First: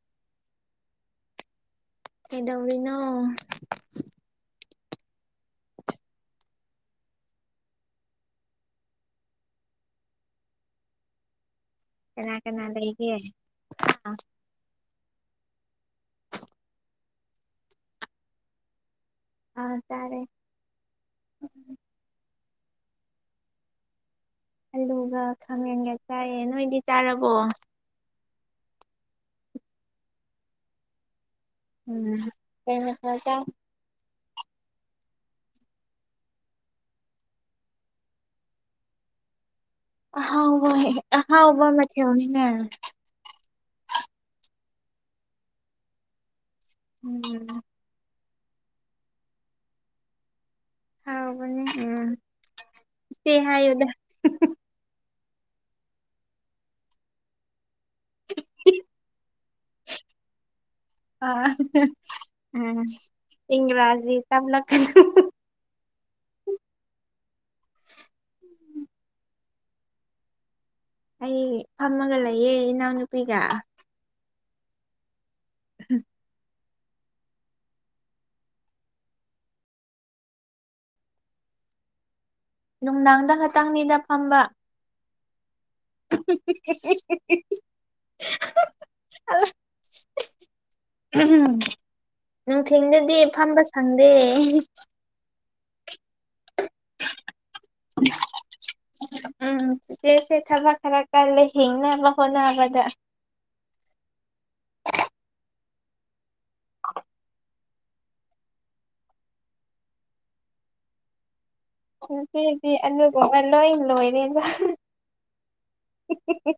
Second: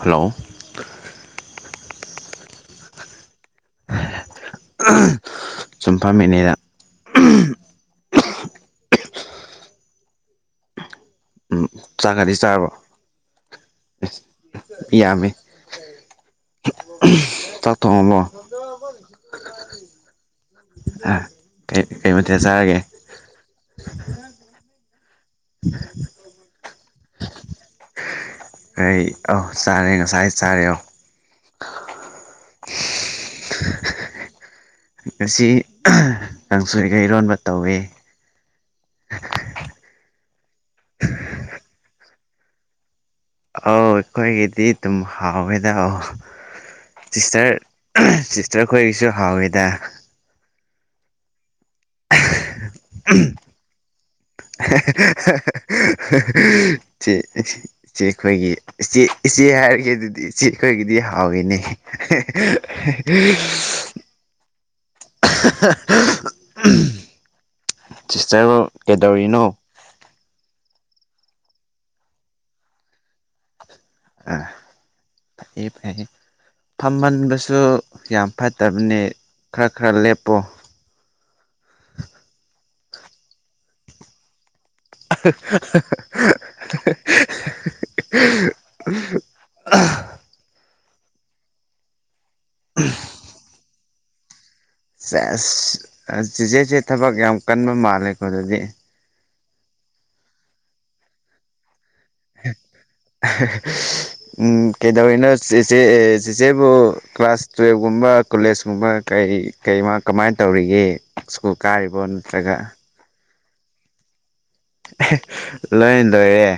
hello ꯀꯩꯗꯧꯔꯤꯅꯣ ꯁꯨꯝ ꯐꯝꯃꯤꯅꯤꯗ ꯎꯝ ꯆꯥꯛꯀꯗꯤ ꯀꯅꯥ ꯀꯅꯥ ꯆꯥꯔꯕꯣ ꯂꯩꯒꯦ ꯑꯁ ꯃꯤ ꯌꯥꯝꯃꯦ ꯆꯥꯛ ꯊꯣꯡꯉꯕꯣ ꯑꯥ ꯆꯥꯔꯦ ꯑ ꯀꯩ ꯀꯩ ꯃꯊꯦꯜ ꯆꯥꯔꯒꯦ ꯑꯜꯂꯨꯒ ꯈꯥꯃꯦꯟꯒ ꯆꯥꯏꯌꯦ ꯅꯣꯏꯗꯤ ꯆꯥꯔꯕꯣ ꯑꯩ ꯑꯧ ꯑ ꯆꯥꯔꯦ ꯉꯁꯥꯏ ꯆꯥꯔꯦ ꯑꯧ ꯎꯝ ꯀꯩ ꯃꯊꯦꯜ ꯆꯥꯒꯦ ꯉꯁꯤ ꯀꯥꯡꯁꯣꯏꯒ ꯏꯔꯣꯟꯕ ꯇꯧꯋꯤ ꯑꯍꯥꯎꯕ ꯑꯍꯥꯎꯕ ꯃꯊꯦꯜꯅꯤꯅꯦ ꯑꯧ ꯑꯩꯈꯣꯏꯒꯤꯗꯤ ꯑꯗꯨꯝ ꯍꯥꯎꯋꯦꯗ ꯑꯣ ꯎꯝ ꯁꯤꯁꯇꯔ ꯆ ꯑꯩꯈꯣꯏꯒꯤꯁꯨ ꯍꯥꯎꯋꯦꯗ ꯍꯥꯎꯅꯦ ꯎꯝ ꯁꯤꯦ ꯍꯥꯏꯗ [unintelligible] ꯏꯆꯦ ꯑꯩꯈꯣꯏꯒꯤ ꯏꯆꯦ ꯏꯆꯦ ꯍꯥꯏꯔꯒ ꯑꯗꯨꯗꯤ ꯏꯆꯦ ꯑꯩꯈꯣꯏꯒꯤꯗꯤ ꯑꯥ ꯍꯥꯎꯏꯅꯤ ꯎꯝ ꯏꯪꯒ꯭ꯔꯥꯖꯤ ꯇꯝꯂꯛꯀꯅꯨ ꯎꯝ ꯁꯤꯁꯇꯔ ꯀꯦꯗꯎꯔꯤꯅꯣ ꯑꯩ ꯐꯝꯃꯒ ꯂꯩꯌꯦ ꯏꯅꯥꯎꯅꯨꯄꯤꯒ ꯑ ꯑꯩ ꯐ ꯐꯝꯍꯟꯕꯁꯨ ꯌꯥꯝ ꯐꯠꯇꯕꯅꯤ ꯈꯔ ꯈꯔ ꯂꯦꯞꯄꯨ ꯅꯨꯡꯗꯥꯡꯗ ꯉꯇꯪꯅꯤꯗ ꯐꯝꯕ ꯑ [unintelligible] ꯎꯝ ꯅꯨꯡꯊꯤꯗꯗꯤ ꯐꯝꯕ ꯁꯪꯗꯦ ꯁ ꯆꯦꯆꯦꯁꯦ ꯊꯕꯛ ꯌꯥꯝ ꯀꯟꯕ ꯃꯥꯜꯂꯦꯀꯣ ꯑꯗꯨꯗꯤ ꯎꯝ ꯆꯦꯁꯦ ꯊꯕꯛ ꯈꯔ ꯀ ꯂꯩ ꯍꯤꯡꯅ ꯎꯝ ꯀꯩꯗꯕꯅ ꯍꯧꯁꯦ ꯑꯕꯨ ꯀ꯭ꯂꯥꯁ ꯁ꯭ꯀꯨꯜꯒꯨꯝꯕ ꯀꯣꯂꯦꯖꯀꯨꯝꯕ ꯀꯩ ꯀꯩ ꯃꯥ ꯀꯃꯥꯏꯅ ꯇꯧꯔꯤꯒꯦ ꯀꯥꯥꯏꯕꯣꯟ ꯂꯥꯛꯥ ꯑꯣ ꯂꯣ ꯏ ꯂꯣꯏꯩꯅ ꯂꯣꯏ ꯇꯧꯔꯦ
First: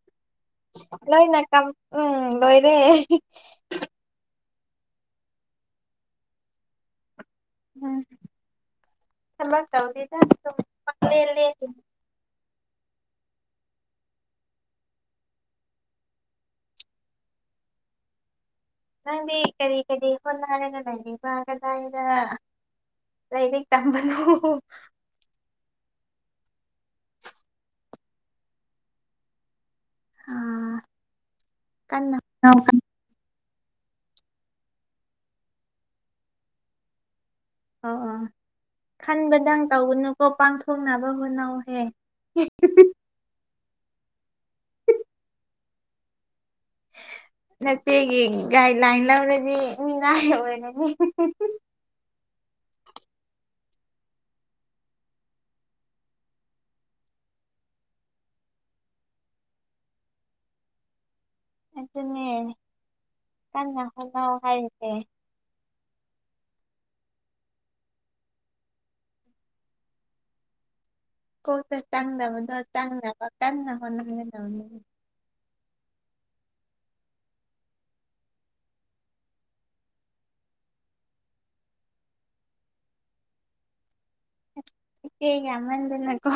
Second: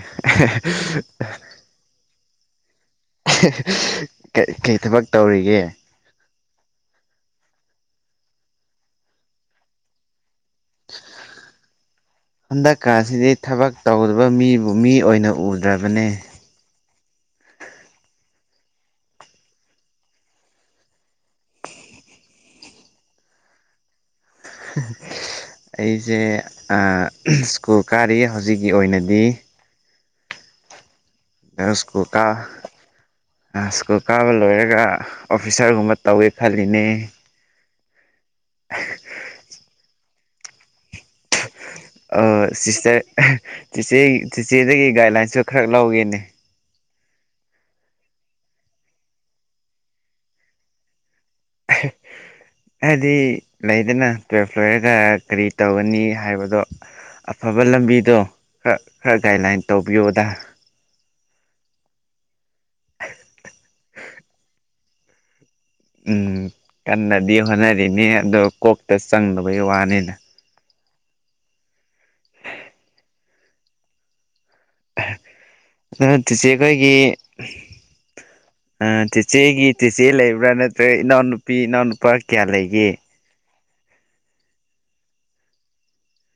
ꯂꯣꯏꯅ ꯀꯝ ꯎꯝ ꯂꯣꯏꯔꯦ ꯀꯩ ꯊꯕꯛ ꯇꯧꯔꯤꯒꯦ ꯎꯝ ꯊꯂ ꯇꯧꯗꯗ [unintelligible] ꯑꯁꯤꯗꯤ ꯊꯕꯛ ꯇꯧꯗꯕ ꯃꯤꯕꯨ ꯃꯤ ꯑꯣꯏꯅ ꯎꯗ꯭ꯔꯕꯅꯦ ꯅꯪꯗꯤ ꯀꯔꯤ ꯀꯔꯤ ꯍꯣꯠꯅꯔꯦꯅ ꯂꯩꯔꯤ ꯃꯥꯒꯗꯥꯏꯗ ꯇꯩ ꯇꯝꯕꯅꯤ ꯑꯩꯁꯦ ꯁ꯭ꯀꯨꯜ ꯀꯥꯔꯤ ꯍꯧꯖꯤꯛꯀꯤ ꯑꯣꯏꯅꯗꯤ ꯑꯥ ꯅꯁꯀꯣ ꯀꯟꯅ ꯀꯥ ꯑꯧ ꯁ꯭ꯀꯨꯜ ꯀꯥꯕ ꯂꯣꯏꯔꯒ ꯑꯣꯐꯤꯁꯥꯔꯒꯨꯝꯕ ꯇꯧꯋꯦ ꯈꯜꯂꯤꯅꯦ ꯑꯣ ꯑꯣ ꯈꯟꯕꯗꯪ ꯇꯒꯅꯨꯀꯣ ꯄꯥꯡꯊꯣꯛꯅꯕ ꯍꯣꯠꯅꯧꯍꯦ ꯁꯤꯁꯇꯔ ꯆꯤꯆꯦ ꯆꯤꯆꯦꯗꯒꯤ ꯒꯥꯏꯗꯂꯥꯏꯟꯁꯨ ꯈꯔ ꯂꯧꯒꯦꯅꯦ ꯅꯆꯦꯒꯤ ꯒꯥꯏꯗ ꯂꯥꯏꯟ ꯂꯧꯔꯗꯤ ꯃꯤꯅꯥꯒꯤ ꯑꯣꯏꯔꯅꯤ [unintelligible] ꯍꯥꯏꯗꯤ ꯂꯩꯗꯅ ꯇꯨꯋꯦꯜꯐ ꯐ꯭ꯂꯣꯔꯔꯗ ꯀꯔꯤ ꯇꯧꯒꯅꯤ ꯍꯥꯏꯕꯗꯣ ꯑꯐꯕ ꯂꯝꯕꯤꯗꯣ ꯈꯔ ꯈꯔ ꯒꯥꯏꯗꯂꯥꯏꯟ ꯇꯧꯕꯤꯌꯣꯗ ꯑꯗꯨꯅꯦ ꯀꯟꯅ ꯍꯣꯠꯅꯧ ꯍꯥꯏꯔꯤꯁꯦ ꯎꯝ ꯀꯟꯅꯗꯤ ꯍꯣꯠꯅꯔꯤꯅꯤ ꯑꯗꯣ ꯀꯣꯛꯇ ꯆꯪꯗꯕꯒꯤ ꯋꯥꯅꯤꯅ ꯀꯣꯗ ꯆꯥꯡ ꯃ ꯆꯥꯡ ꯄ ꯀꯥꯟꯅ ꯐ ꯅꯅꯤ ꯑꯗꯨꯠꯇꯁꯤ ꯑꯩꯈꯣꯏꯒꯤ ꯆꯦꯆꯦꯒꯤ ꯆꯦꯆꯦ ꯂꯩꯕ꯭ꯔꯥ ꯅꯠꯇ꯭ꯔꯒ ꯏꯅꯥꯎꯅꯨꯄꯤ ꯏꯅꯥꯎꯅꯨꯄꯥ ꯀꯌꯥ ꯂꯩꯒꯦ ꯍꯦꯒ ꯃꯟꯗꯤꯅ ꯀꯣ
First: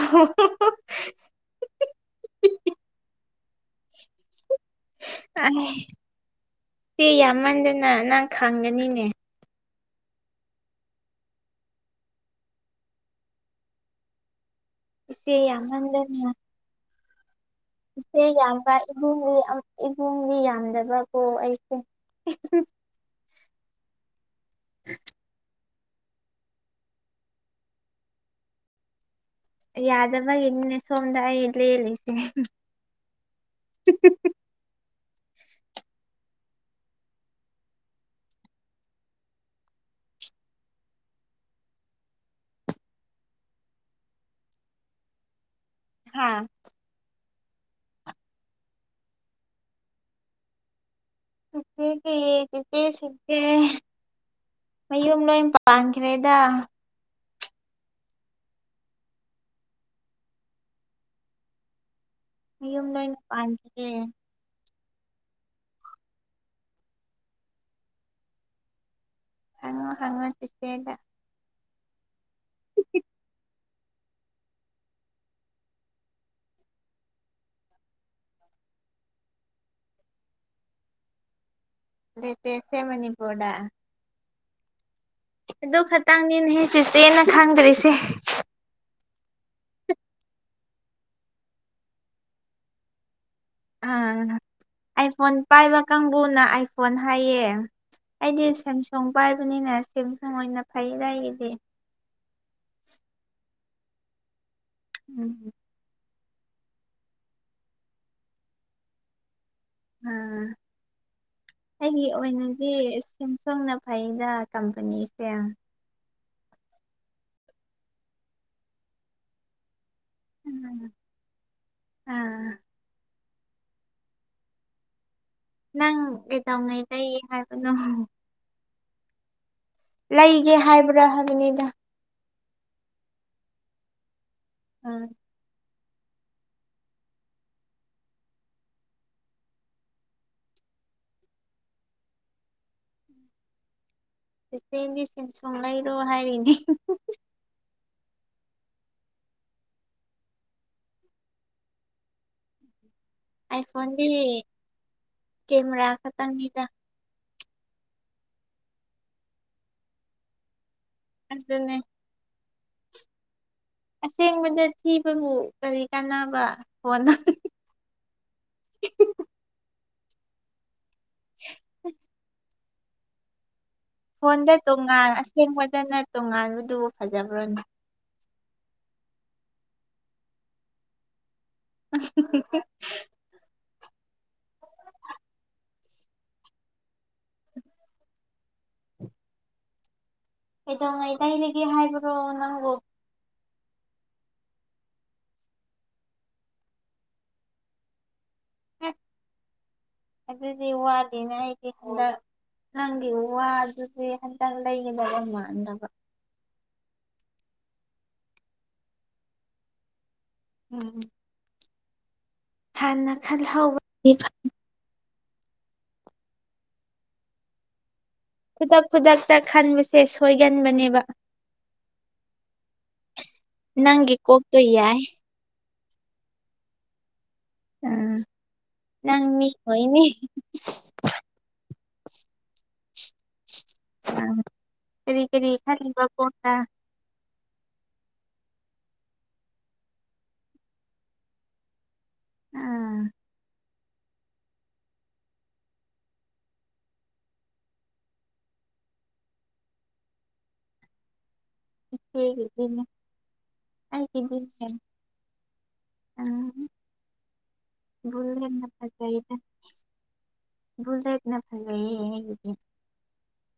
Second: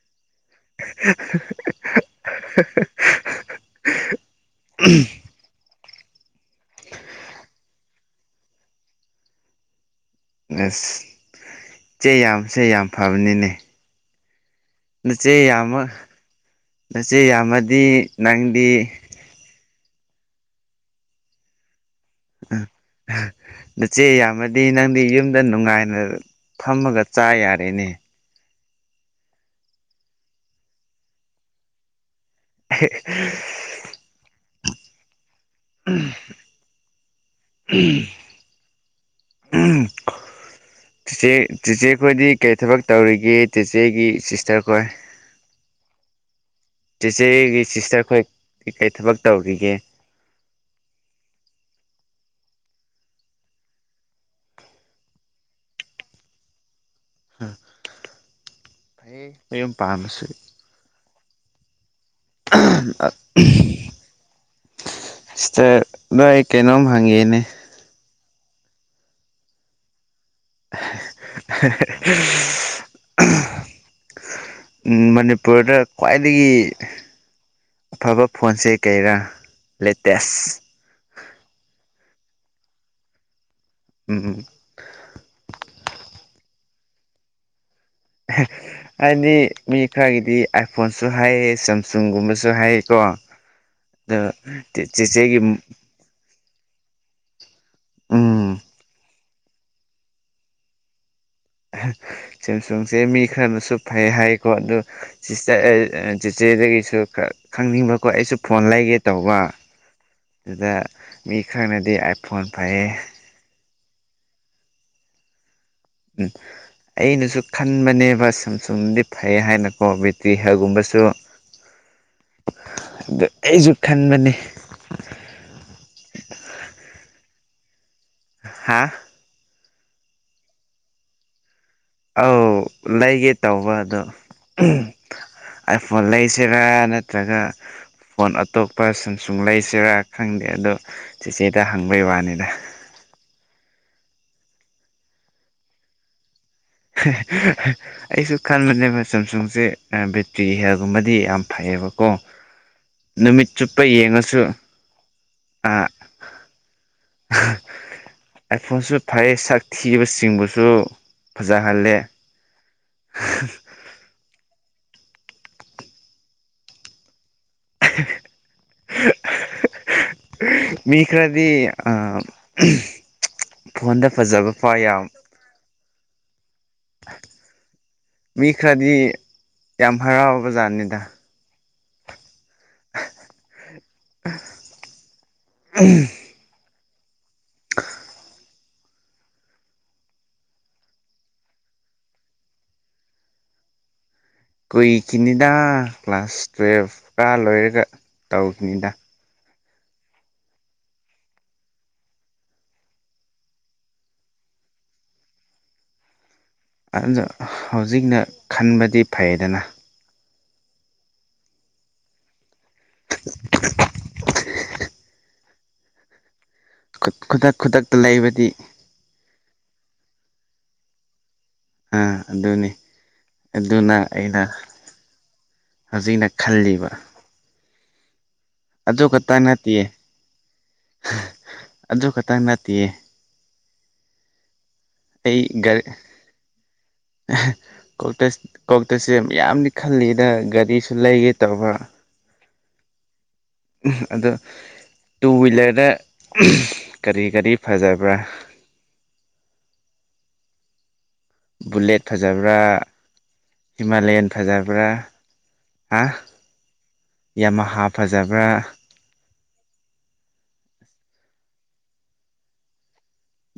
ꯑ ꯁꯤ ꯌꯥꯝꯃꯟꯗꯅ ꯅꯪ ꯈꯥꯡꯒꯅꯤꯅꯦ ꯑꯁ ꯏꯆꯦ ꯌꯥꯝꯁꯦ ꯌꯥꯝ ꯐꯕꯅꯤꯅꯦ ꯁꯤꯆꯦ ꯌꯥꯝꯃ ꯂꯩꯅ ꯅꯆꯦ ꯌꯥꯝꯃꯗꯤ ꯁꯤ ꯌꯥꯝꯕ ꯅꯪꯗꯤ ꯏꯨꯡ ꯏꯕꯨꯡꯒꯤ ꯌꯥꯝꯗꯕꯀꯣ ꯑꯩꯁꯦ ꯎ ꯅꯆꯦ ꯌꯥꯝꯃꯗꯤ ꯅꯪꯗꯤ ꯌꯨꯝꯗ ꯅꯨꯡꯉꯥꯏ ꯐꯝꯃꯒ ꯆꯥ ꯌꯥꯔꯦꯅꯦ ꯌꯥꯗꯕꯒ ꯏꯟꯅ ꯁꯣꯝꯗꯥ ꯏꯂꯦꯜꯂꯤ [inaudible] ꯎꯝ ꯎꯝ ꯆꯦꯆꯦ ꯆꯤꯆꯦꯈꯣꯏꯗꯤ ꯀꯔꯤ ꯊꯕꯛ ꯇꯧꯔꯤꯒꯦ ꯆꯦꯆꯦꯒꯤ ꯁꯤꯁꯇꯔ ꯈꯣꯏ ꯍꯥꯥ ꯏꯆꯦꯒꯤ ꯁꯤꯁꯇꯔ ꯑꯩꯈꯣꯏ ꯀꯩ ꯀꯔꯤ ꯊꯕꯛ ꯇꯧꯈꯤꯒꯦ ꯑꯗꯨꯗꯤ ꯁꯤꯒꯦ ꯃꯌꯨꯝ ꯂꯣꯏ ꯄꯥꯟꯈ꯭ꯔꯦꯗ ꯎꯝ ꯍꯩꯌꯦ ꯃꯨꯝ ꯄꯥꯝꯃꯤꯁꯤ ꯃꯌꯨꯝ ꯂꯣꯏꯅ ꯄꯥꯟꯈ꯭ꯔꯦ ꯏꯁꯇꯔ ꯅ ꯑꯩ ꯀꯩꯅꯣꯝ ꯍꯥꯡꯒꯤꯅꯦ ꯍꯪꯉꯣ ꯍꯪꯉꯣ ꯆꯤꯆꯦꯗ ꯍ ꯎ ꯃꯅꯤꯄꯨꯔꯗ ꯈ꯭ꯋꯥꯏꯗꯒꯤ ꯑꯐꯕ ꯐꯣꯟꯁꯦ ꯀꯩꯔꯥ ꯂꯦꯇꯦꯁ ꯂꯦꯇꯦꯇꯦ ꯃꯅꯤꯄꯨꯔꯗꯥ ꯎꯝ ꯑꯗꯨ ꯈꯇꯪꯅꯦꯅꯦꯍꯦ ꯆꯤꯆꯦꯅ ꯈꯪꯗ꯭ꯔꯤꯁꯦ [inaudible] ꯍꯥꯏꯗꯤ ꯃꯤ ꯈꯔꯒꯤꯗꯤ ꯑꯥꯏꯐꯣꯟꯁꯨ ꯍꯥꯏꯑꯌꯦ ꯁꯦꯝꯁꯨꯡꯒꯨꯝꯕꯁꯨ ꯍꯥꯏꯌꯦꯀꯣ ꯑ ꯑꯗꯣ ꯑꯥꯏꯐꯣꯟ ꯆꯦꯆꯦꯒꯤ ꯄꯥꯏꯕ ꯀꯥꯡꯕꯨꯅ ꯑꯥꯏ ꯐꯣꯟ ꯍꯥꯏꯌꯦ ꯑꯩꯗꯤ ꯎꯝ ꯁꯦꯝꯁꯨꯡ ꯄꯥꯏꯕꯅꯤꯅ ꯁꯦꯝꯁꯨꯡ ꯑꯣꯏꯅ ꯐꯩꯗꯥ ꯁꯦꯝꯁꯨꯡꯁꯦ ꯃꯤ ꯈꯔꯅꯁꯨ ꯐꯩ ꯍꯥꯏꯀꯣ ꯑꯗꯨ ꯎꯝ ꯁꯤꯁꯇꯔ ꯆꯦꯆꯦꯗꯒꯤꯁꯨ ꯈꯔ ꯈꯪꯅꯤꯡꯕꯀꯣ ꯑꯩꯁꯨ ꯐꯣꯟ ꯂꯩꯒꯦ ꯇꯧꯕ ꯑ ꯑꯗꯨꯗ ꯃꯤ ꯈꯔꯅꯗꯤ ꯑꯩꯒꯤ ꯑꯥꯏꯐꯣꯟ ꯑꯣꯏꯅꯗꯤ ꯐꯩꯌꯦ ꯁꯦꯝꯁꯨꯡꯅ ꯐꯩꯗ ꯀꯝꯄꯅꯤꯁꯦ ꯎꯝ ꯑꯩꯅꯁꯨ ꯈꯟꯕꯅꯦꯕ ꯁꯦꯝꯁꯨꯝꯗꯤ ꯐꯩ ꯍꯥꯏꯅ ꯑꯣ ꯕꯤꯇꯤ ꯍꯦꯜ ꯒꯨꯝꯕꯁꯨ ꯑ ꯑꯥ ꯑꯩꯁꯨ ꯈꯟꯕꯅꯤ ꯅꯪ ꯀꯩꯗꯧꯉꯩ ꯂꯩꯌꯦ ꯍꯥꯏꯕꯅꯣ ꯍꯥꯥ ꯂꯩꯒꯦ ꯍꯥꯏꯕ꯭ꯔꯥ ꯍꯥꯏꯕꯅꯤꯗ ꯑꯧ ꯂꯩꯒꯦ ꯇꯧꯕ ꯑꯗꯣ ꯑꯥ ꯑꯥꯏꯐꯣꯟ ꯂꯩꯁꯤꯔꯥ ꯅꯠꯇ꯭ꯔꯒ ꯐꯣꯟ ꯑꯇꯣꯞꯄ ꯁꯝꯁꯨꯡ ꯂꯩꯁꯤꯔꯥ ꯈꯪꯗꯦ ꯑꯗꯣ ꯆꯤꯆꯦꯗ ꯍꯪꯕꯩ ꯋꯥꯅꯤꯗ [inaudible] ꯏꯆꯦꯗꯤ ꯁꯝꯁꯣꯡ ꯂꯩꯔꯣ ꯍꯥꯏꯔꯤꯅꯦ ꯑꯩꯁꯨ ꯈꯟꯕꯅꯦꯕ ꯁꯦꯝꯁꯨꯡꯁꯦ ꯕꯦꯇ꯭ꯔꯤ ꯍꯦꯜꯒꯨꯝꯕꯗꯤ ꯌꯥꯝ ꯐꯩ ꯕꯀꯣ ꯅꯨꯃꯤꯠ ꯆꯨꯞꯄ ꯑꯥꯏꯐꯣꯟꯗꯤ ꯌꯦꯡꯉꯁꯨ ꯀꯦꯃꯦꯔꯥ ꯈꯇꯪꯅꯤꯗ ꯑꯥꯏꯠꯐꯣꯟꯁꯨ ꯐꯩ ꯁꯛ ꯊꯤꯕ ꯁꯤꯡꯕꯁꯨ ꯑꯗꯨꯅꯦ ꯐꯖꯍꯜꯂꯦ ꯑꯁꯦꯡꯕꯗ ꯊꯤꯕꯕꯨ ꯀꯔꯤ ꯀꯥꯟꯅꯕ ꯐꯣꯟꯗ ꯃꯤ ꯈꯔꯗꯤ ꯑ ꯐꯣꯟꯗ ꯇꯣꯉꯥꯟ ꯑꯁꯦꯡꯕꯗꯅ ꯇꯣꯉꯥꯟꯕꯗꯨꯕꯨ ꯐꯖꯕ꯭ꯔꯣꯅꯦ ꯃꯤ ꯈꯔꯗꯤ ꯌꯥꯝ ꯍꯔꯥꯎꯕ ꯖꯥꯠꯅꯤꯗ ꯑ [unintelligible] ꯎꯝ [unintelligible] ꯀꯩꯗꯧꯉꯩ ꯂꯩꯔꯒꯦ ꯍꯥꯏꯕꯅꯣ ꯅꯪꯕꯣ ꯀꯨꯏꯈꯤꯅꯤꯗ ꯀ꯭ꯂꯥꯁ ꯇꯨꯋꯦꯜꯐ ꯀꯥꯕ ꯂꯣꯏꯔꯒ ꯇꯧꯒꯅꯤꯗ ꯑꯁ ꯑꯗꯨꯗꯤ ꯋꯥꯠꯂꯤꯅꯦ ꯑꯩꯗꯤ ꯍꯟꯗꯛ ꯅꯪꯒꯤ ꯋꯥꯗꯨꯗꯤ ꯍꯟꯇꯪ ꯂꯩꯒꯗꯕ ꯃꯥꯟꯗꯕ ꯑꯗꯨꯗ ꯍꯧꯖꯤꯛꯅ ꯈꯟꯕꯗꯤ ꯐꯩꯗꯅ ꯎꯝ ꯍꯥꯟꯅ ꯈꯜꯍꯧꯕꯗꯤ ꯐꯩ ꯈꯨꯗꯛ ꯈꯨꯗꯛ ꯈꯨꯗꯛ ꯈꯨꯗꯛꯇ ꯈꯟꯕꯁꯦ ꯁꯣꯏꯒꯟꯕꯅꯦꯕ ꯑꯥ ꯑꯗꯨꯅꯦ ꯑꯗꯨꯅ ꯅꯪꯒꯤ ꯑꯩꯅ ꯀꯣꯛꯇꯣ ꯌꯥꯏ ꯍꯧꯖꯤꯛꯅ ꯈꯜꯂꯤꯕ ꯎꯝ ꯑꯗꯨ ꯅꯪ ꯈꯛꯇꯪ ꯃꯤ ꯅꯠꯇꯦꯌꯦ ꯍꯣꯏꯅꯦ ꯑꯗꯨ ꯈꯛꯇꯪ ꯅꯠꯇꯦꯌꯦ ꯑꯪ ꯀꯔꯤ ꯑꯩ ꯀꯔꯤ ꯒꯥꯔꯤ ꯈꯜꯂꯤꯕ ꯀꯣꯟꯅ ꯀꯣꯛꯇꯁꯦ ꯌꯥꯝꯗꯤ ꯈꯜꯂꯤꯅ ꯒꯥꯔꯤꯁꯨ ꯂꯩꯒꯦ ꯇꯧꯕ ꯎꯝ ꯑꯗꯣ ꯇꯨ ꯍ꯭ꯋꯤꯂꯔꯗ ꯀꯔꯤ ꯀꯔꯤ ꯐꯖꯕ꯭ꯔꯥ ꯕꯨꯂꯦꯠ ꯐꯖꯕ꯭ꯔꯥ ꯏꯆꯦꯒꯤꯗꯤꯅꯦ ꯍꯤꯃꯥꯂꯌꯥꯟ ꯑꯩꯒꯤꯗꯤꯅꯦ ꯐꯖꯕ꯭ꯔꯥ ꯍꯥ ꯎꯝ ꯌꯥꯃꯍꯥ ꯐꯖꯕ꯭ꯔꯥ ꯕꯨꯂꯦꯠꯅ ꯐꯖꯩꯗ ꯕꯨꯂꯦꯠꯅ ꯐꯥꯖꯌꯦ ꯑꯩꯒꯤꯗꯤ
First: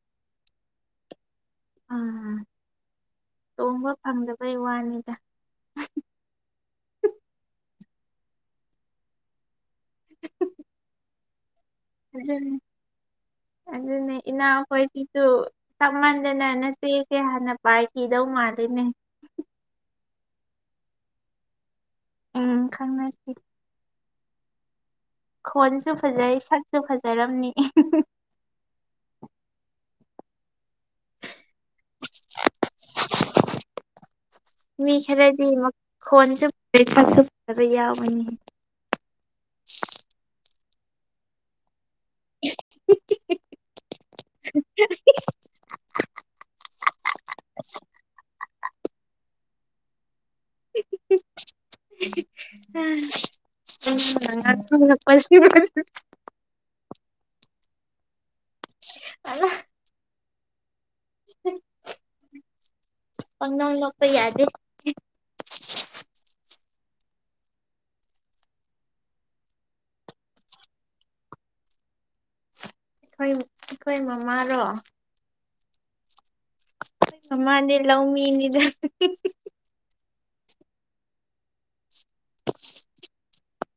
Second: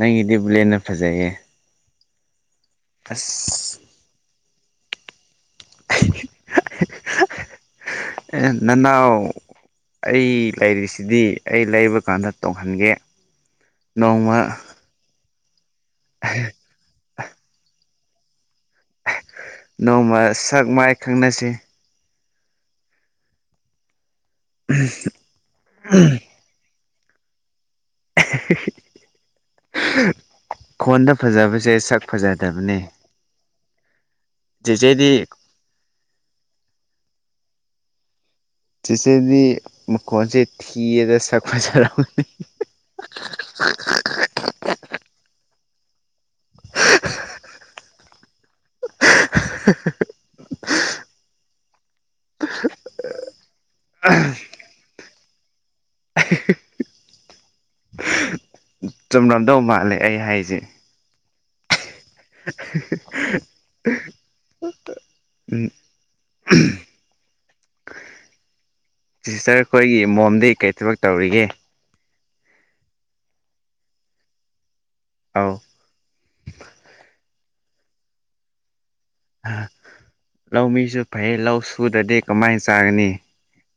ꯅꯪꯒꯤꯗꯤ ꯕꯨꯂꯦꯠꯅ ꯐꯖꯌꯦ ꯎꯝ ꯇꯣꯡꯕ ꯐꯪꯗꯕꯩ ꯋꯥꯅꯤꯗ ꯅꯥꯅꯥꯎ ꯑꯩ ꯂꯩꯥꯔꯤꯁꯤꯗꯤ ꯑꯩ ꯂꯩꯕ ꯀꯥꯟꯗ ꯑꯗꯨꯅꯤ ꯇꯣꯡꯍꯟꯒꯦ ꯑꯗꯨꯅꯦ ꯅꯣꯡꯃ ꯏꯅꯥꯎꯈꯣꯏꯁꯤꯁꯨ ꯇꯞꯃꯟꯗꯅ ꯅꯥꯆꯦꯁꯦ ꯍꯥꯟꯅ ꯄꯥꯏꯈꯤꯗꯧ ꯃꯥꯜꯂꯦ ꯅꯣꯡꯃ ꯁꯛ ꯃꯥꯏ ꯈꯪꯅꯁꯦ ꯎꯝ ꯈꯪꯅꯁꯦ ꯎꯝ ꯈꯣꯟꯁꯨ ꯐꯖꯩ ꯁꯛꯁꯨ ꯐꯖꯔꯝꯅꯤ [unintelligible] ꯈꯣꯟꯗ ꯐꯖꯕꯁꯦ ꯁꯛ ꯐꯖꯗꯕꯅꯦ ꯃꯤ ꯆꯦꯆꯦꯗꯤ ꯈꯔꯗꯤ ꯃꯈꯣꯟꯁꯨ ꯁꯛꯁꯨ ꯐꯖꯕ ꯌꯥꯎꯕꯅꯦ ꯆꯤꯆꯦꯗꯤ ꯃꯈꯣꯟꯁꯦ ꯊꯤꯌꯦꯗ ꯁꯛ ꯐꯖꯔꯝꯅꯤ [unintelligible] [unintelligible] ꯎ [unintelligible] ꯃꯁ [unintelligible] [unintelligible] ꯆꯨꯝꯂꯝꯗꯧ ꯃꯥꯜꯂꯦ ꯑꯩ ꯍꯥꯏꯁꯦ [unintelligible] [unintelligible] ꯄꯛꯅꯣꯛ ꯅꯣꯛꯄ ꯌꯥꯗꯦ ꯎꯝ ꯁꯤꯁꯇꯔ ꯈꯣꯏꯒꯤ ꯃꯣꯝꯗꯤ ꯀꯔꯤ ꯊꯕꯛ ꯇꯧꯔꯤꯒꯦ ꯑꯩꯈꯣꯏ ꯑꯩꯈꯣꯏ ꯃꯃꯥꯔꯣ ꯑꯥꯎ ꯃꯥꯅꯦ ꯂꯧꯃꯤꯅꯤꯗ ꯂꯧꯥꯎ ꯃꯤꯁꯨ ꯐꯥꯏ ꯂꯥꯎ ꯨꯗꯗꯤ ꯀꯃꯥꯏꯅ ꯆꯥꯒꯅꯤ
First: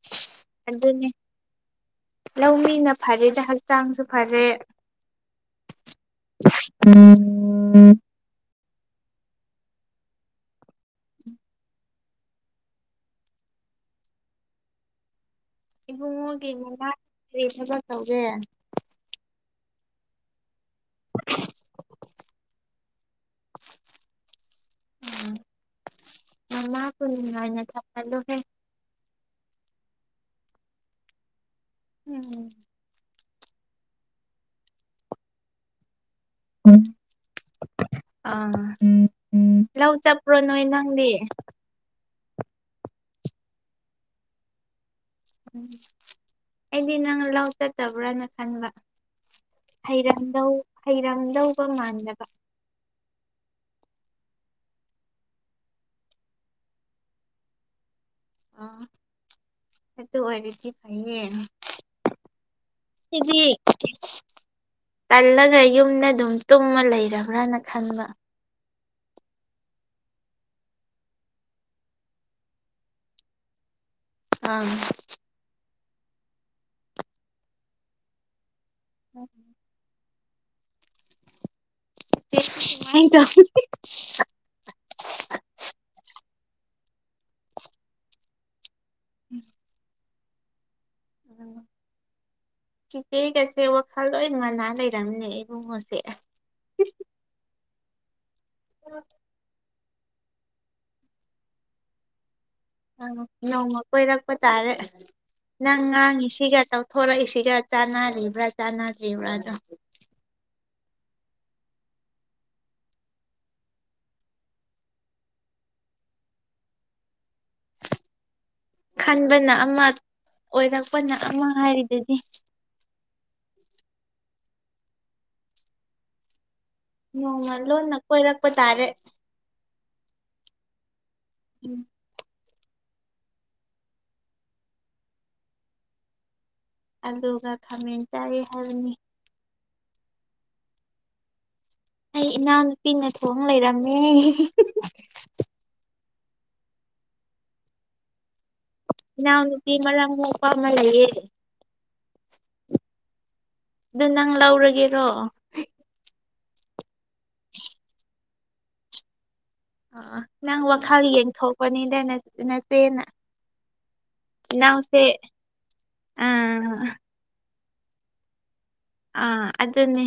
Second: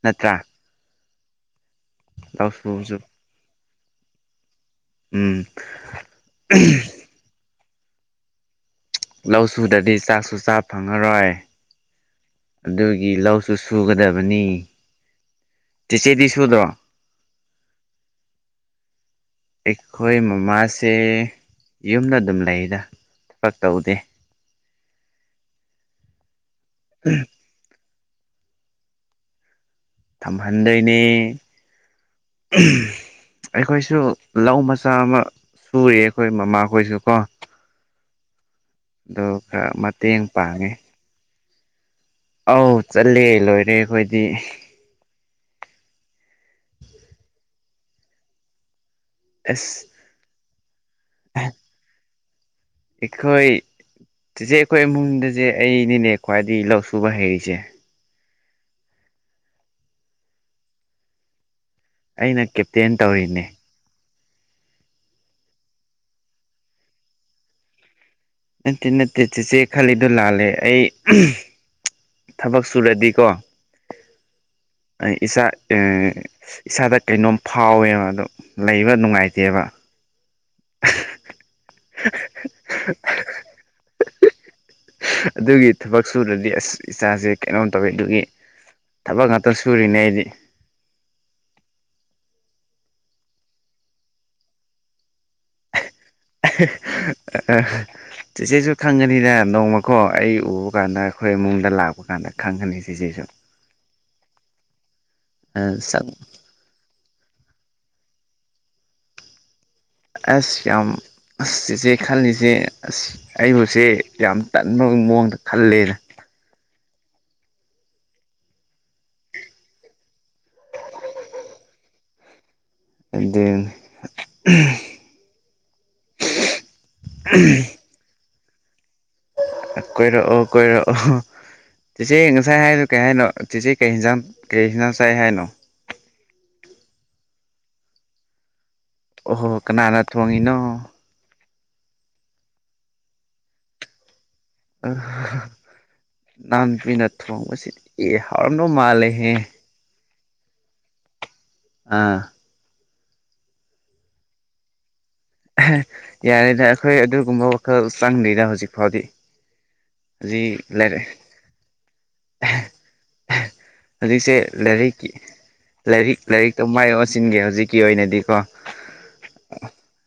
ꯅꯠꯇ꯭ꯔꯥ ꯑꯗꯨꯅꯦ ꯂꯧ ꯁꯨꯕꯁꯨ ꯂꯧꯃꯤꯅ ꯐꯔꯦꯅꯦ ꯍꯛꯆꯥꯡꯁꯨ ꯐꯔꯦ ꯎꯝ ꯎꯝ ꯂꯧ ꯁꯨꯗꯗꯤ ꯆꯥꯛꯁꯨ ꯆꯥꯕ ꯐꯪꯉꯔꯣꯏ ꯑꯗꯨꯒꯤ ꯂꯧꯁꯨ ꯁꯨꯒꯗꯕꯅꯤ ꯆꯦꯆꯦꯗꯤ ꯏꯕꯨꯡꯉꯣꯒꯤ ꯁꯨꯗ꯭ꯔꯣ ꯃꯃ ꯀꯔꯤ ꯊꯕꯛ ꯇꯧꯒꯦ ꯑꯩꯈꯣꯏ ꯃꯃꯥꯁꯦ ꯌꯨꯝꯗ ꯑꯗꯨꯝ ꯂꯩꯗ ꯊꯕꯛ ꯇꯧꯗꯦ ꯎꯝ ꯉ ꯀꯩꯅꯂꯣꯍꯦ ꯊꯍꯟꯗꯩꯅꯦ ꯎꯝ ꯑꯩꯈꯣꯏꯁꯨ ꯂꯧ ꯃꯆꯥ ꯑꯃ ꯁꯔꯤ ꯑꯩꯈꯣꯏ ꯃꯃꯥꯈꯣꯏꯁꯨ ꯀꯣ ꯑ ꯎ ꯑꯗꯣ ꯎꯝ ꯈꯔ ꯂꯧ ꯃꯇꯦꯡ ꯆꯠꯞꯄ꯭ꯔꯣ ꯅꯣꯏ ꯄꯥꯡꯉꯦ ꯅꯪꯗꯤ ꯑꯧ ꯆꯠꯂꯦ ꯂꯣꯏꯔꯦ ꯑꯩꯈꯣꯏꯗꯤ ꯎꯝ ꯑꯩꯗꯤ ꯅꯪ ꯂꯧ ꯆꯠꯇꯕ꯭ꯔꯥꯅ ꯈꯟꯕ ꯑꯁ ꯍꯩꯔꯝꯗ ꯍꯩꯔꯝꯗꯧꯕ ꯃꯥꯟꯗꯕ ꯑꯩꯈꯣꯏ ꯆꯤꯆꯦ ꯑꯩꯈꯣꯏ ꯏꯃꯨꯡꯗꯁꯦ ꯑꯩꯅꯤꯅꯦ ꯈ꯭ꯋꯥꯏꯗꯒꯤ ꯂꯧ ꯁꯨꯕ ꯍꯩꯔꯤꯁꯦ ꯑ ꯑꯗꯨ ꯑꯣꯏꯔꯗꯤ ꯐꯩꯌꯦ ꯑꯩꯅ ꯀꯦꯞꯇꯦꯟ ꯗꯤ ꯇꯧꯔꯤꯅꯦ ꯇꯜꯂꯒ ꯌꯨꯝꯗ ꯑꯗꯨꯝ ꯇꯨꯝꯃ ꯂꯩꯔꯕ꯭ꯔꯥꯅ ꯈꯟꯕ ꯅꯠꯇꯦ ꯅꯠꯇꯦ ꯆꯦꯆꯦ ꯈꯜꯂꯤꯗꯣ ꯂꯥꯜꯂꯦ ꯑꯩ ꯊꯕꯛ ꯁꯨꯔꯗꯤꯀꯣ ꯑꯥ ꯑꯩ ꯏꯁꯆꯥ ꯏꯁꯥꯗ ꯀꯩꯅꯣꯝ ꯐꯥꯎꯋꯦꯕ ꯑꯗ ꯂꯩꯕ ꯅꯨꯡꯉꯥꯏꯇꯦꯕ ꯁꯨꯃꯥꯏꯅ ꯇꯧ ꯑꯗꯨꯒꯤ ꯊꯕꯛ ꯁꯨꯅꯅꯤ ꯗꯤ ꯑꯁ ꯏꯆꯥꯁꯦ ꯀꯩꯅꯣꯝ ꯇꯧꯋꯤ ꯑꯗꯨꯒꯤ ꯊꯕꯛ ꯉꯥꯛꯇ ꯁꯨꯔꯤꯅꯦ ꯑꯩꯗꯤ [inaudible] ꯁꯤꯒꯤ ꯒꯁꯦ ꯋꯥꯈꯜ ꯂꯣꯏ ꯃꯅꯥ ꯂꯩꯔꯝꯅꯦ ꯏꯕꯨꯡꯉꯣꯁꯦ ꯑ ꯆꯤꯆꯦꯁꯨ ꯈꯪꯒꯅꯤꯅ ꯅꯣꯡꯃ ꯀꯣ ꯑꯩ ꯎꯕ ꯀꯥꯟꯗ ꯑꯩꯈꯣꯏ ꯏꯃꯨꯡꯗ ꯂꯥꯛꯄ ꯀꯥꯟꯗ ꯈꯪꯒꯅꯤ ꯑꯪ ꯆꯤꯁꯦꯁꯨ ꯅꯣꯡꯃ ꯀꯣꯏꯔꯛꯄ ꯇꯥꯔꯦ ꯅꯪ ꯁꯛ ꯉꯥꯡꯉꯤ ꯁꯤꯒ ꯇꯧꯊꯣꯔꯛꯏꯁꯤꯒ ꯆꯥꯅꯔꯤꯕ꯭ꯔꯥ ꯆꯥꯅꯗ꯭ꯔꯤꯕ꯭ꯔꯥ ꯗꯣ ꯑꯁ ꯌꯥꯝ ꯑꯁ ꯏꯆꯦ ꯈꯜꯂꯤꯁꯦ ꯑꯁ ꯑꯩꯕꯨꯁꯦ ꯌꯥꯝ ꯇꯟꯕꯒꯤ ꯃꯑꯣꯡꯗ ꯈꯜꯂꯦꯗ [inaudible] [inaudible] ꯈꯟꯕꯅ ꯑꯃ ꯑꯣꯏꯔꯛꯄꯅ ꯑꯃ ꯍꯥꯏꯔꯤꯗꯨꯗꯤ ꯑꯗꯨ ꯑꯗꯨ ꯅꯣꯡꯃ ꯂꯣꯟꯅ ꯀꯣꯏꯔꯛꯄ ꯇꯥꯔꯦ ꯀꯣꯏꯔꯛꯑꯣ ꯀꯣꯏꯔꯛꯑꯣ ꯎꯝ ꯆꯤꯆꯦ ꯉꯁꯥꯏ ꯍꯥꯏꯅꯣ ꯀꯩ ꯍꯥꯏꯅꯣ ꯆꯤꯆꯦ ꯀꯩ ꯍꯤꯖꯥꯡ ꯀꯩ ꯍꯤꯖꯥꯡ ꯆꯥꯏ ꯍꯥꯏꯅꯣ ꯑꯂꯨꯒ ꯈꯃꯦꯟ ꯆꯥꯏ ꯍꯥꯏꯕꯅꯤ ꯑꯣ ꯍꯣ ꯀꯅꯥꯅ ꯊꯣꯡꯉꯤꯅꯣ ꯑꯩ ꯏꯅꯥꯎꯅꯨꯄꯤꯅ ꯊꯣꯡ ꯂꯩꯔꯝꯃꯦ ꯅꯥꯅꯥꯎ ꯅꯨꯄꯥꯅ ꯊꯣꯡꯕ ꯁꯤꯗꯤ ꯑꯦ ꯍꯥꯎꯔꯝꯗꯣ ꯃꯥꯜꯂꯦꯍꯦ ꯄꯥ ꯑꯃ ꯂꯩꯌꯦ ꯑꯥ ꯑꯗꯨ ꯅꯪ ꯂꯧꯔꯒ ꯌꯥꯔꯦꯗ ꯑꯩꯈꯣꯏ ꯑꯗꯨꯒꯨꯝꯕ ꯋꯥꯈꯜ ꯆꯪꯗꯗ ꯍꯧꯖꯤꯛ ꯐꯥꯎꯗꯤ ꯑ ꯍꯧꯖꯤꯛ ꯅꯪ ꯋꯥꯈꯜ ꯂꯥꯏꯔꯤꯛ ꯌꯦꯡꯊꯣꯛꯄꯅꯤꯗ ꯅꯆꯦꯅ ꯍꯧꯖꯤꯛꯁꯦ ꯏꯅꯥꯎꯁꯦ ꯂꯥꯏꯔꯤꯛꯀꯤ ꯂꯥꯏꯔꯤꯛ ꯂꯥꯏꯔꯤꯛꯇ ꯑ ꯃꯥꯏ ꯑꯣꯟꯁꯤꯟꯒꯦ ꯍꯧꯖꯤꯛ ꯀ ꯑꯣꯏꯅꯦꯗꯤꯀꯣ ꯑꯥ ꯑꯗꯨꯅꯤ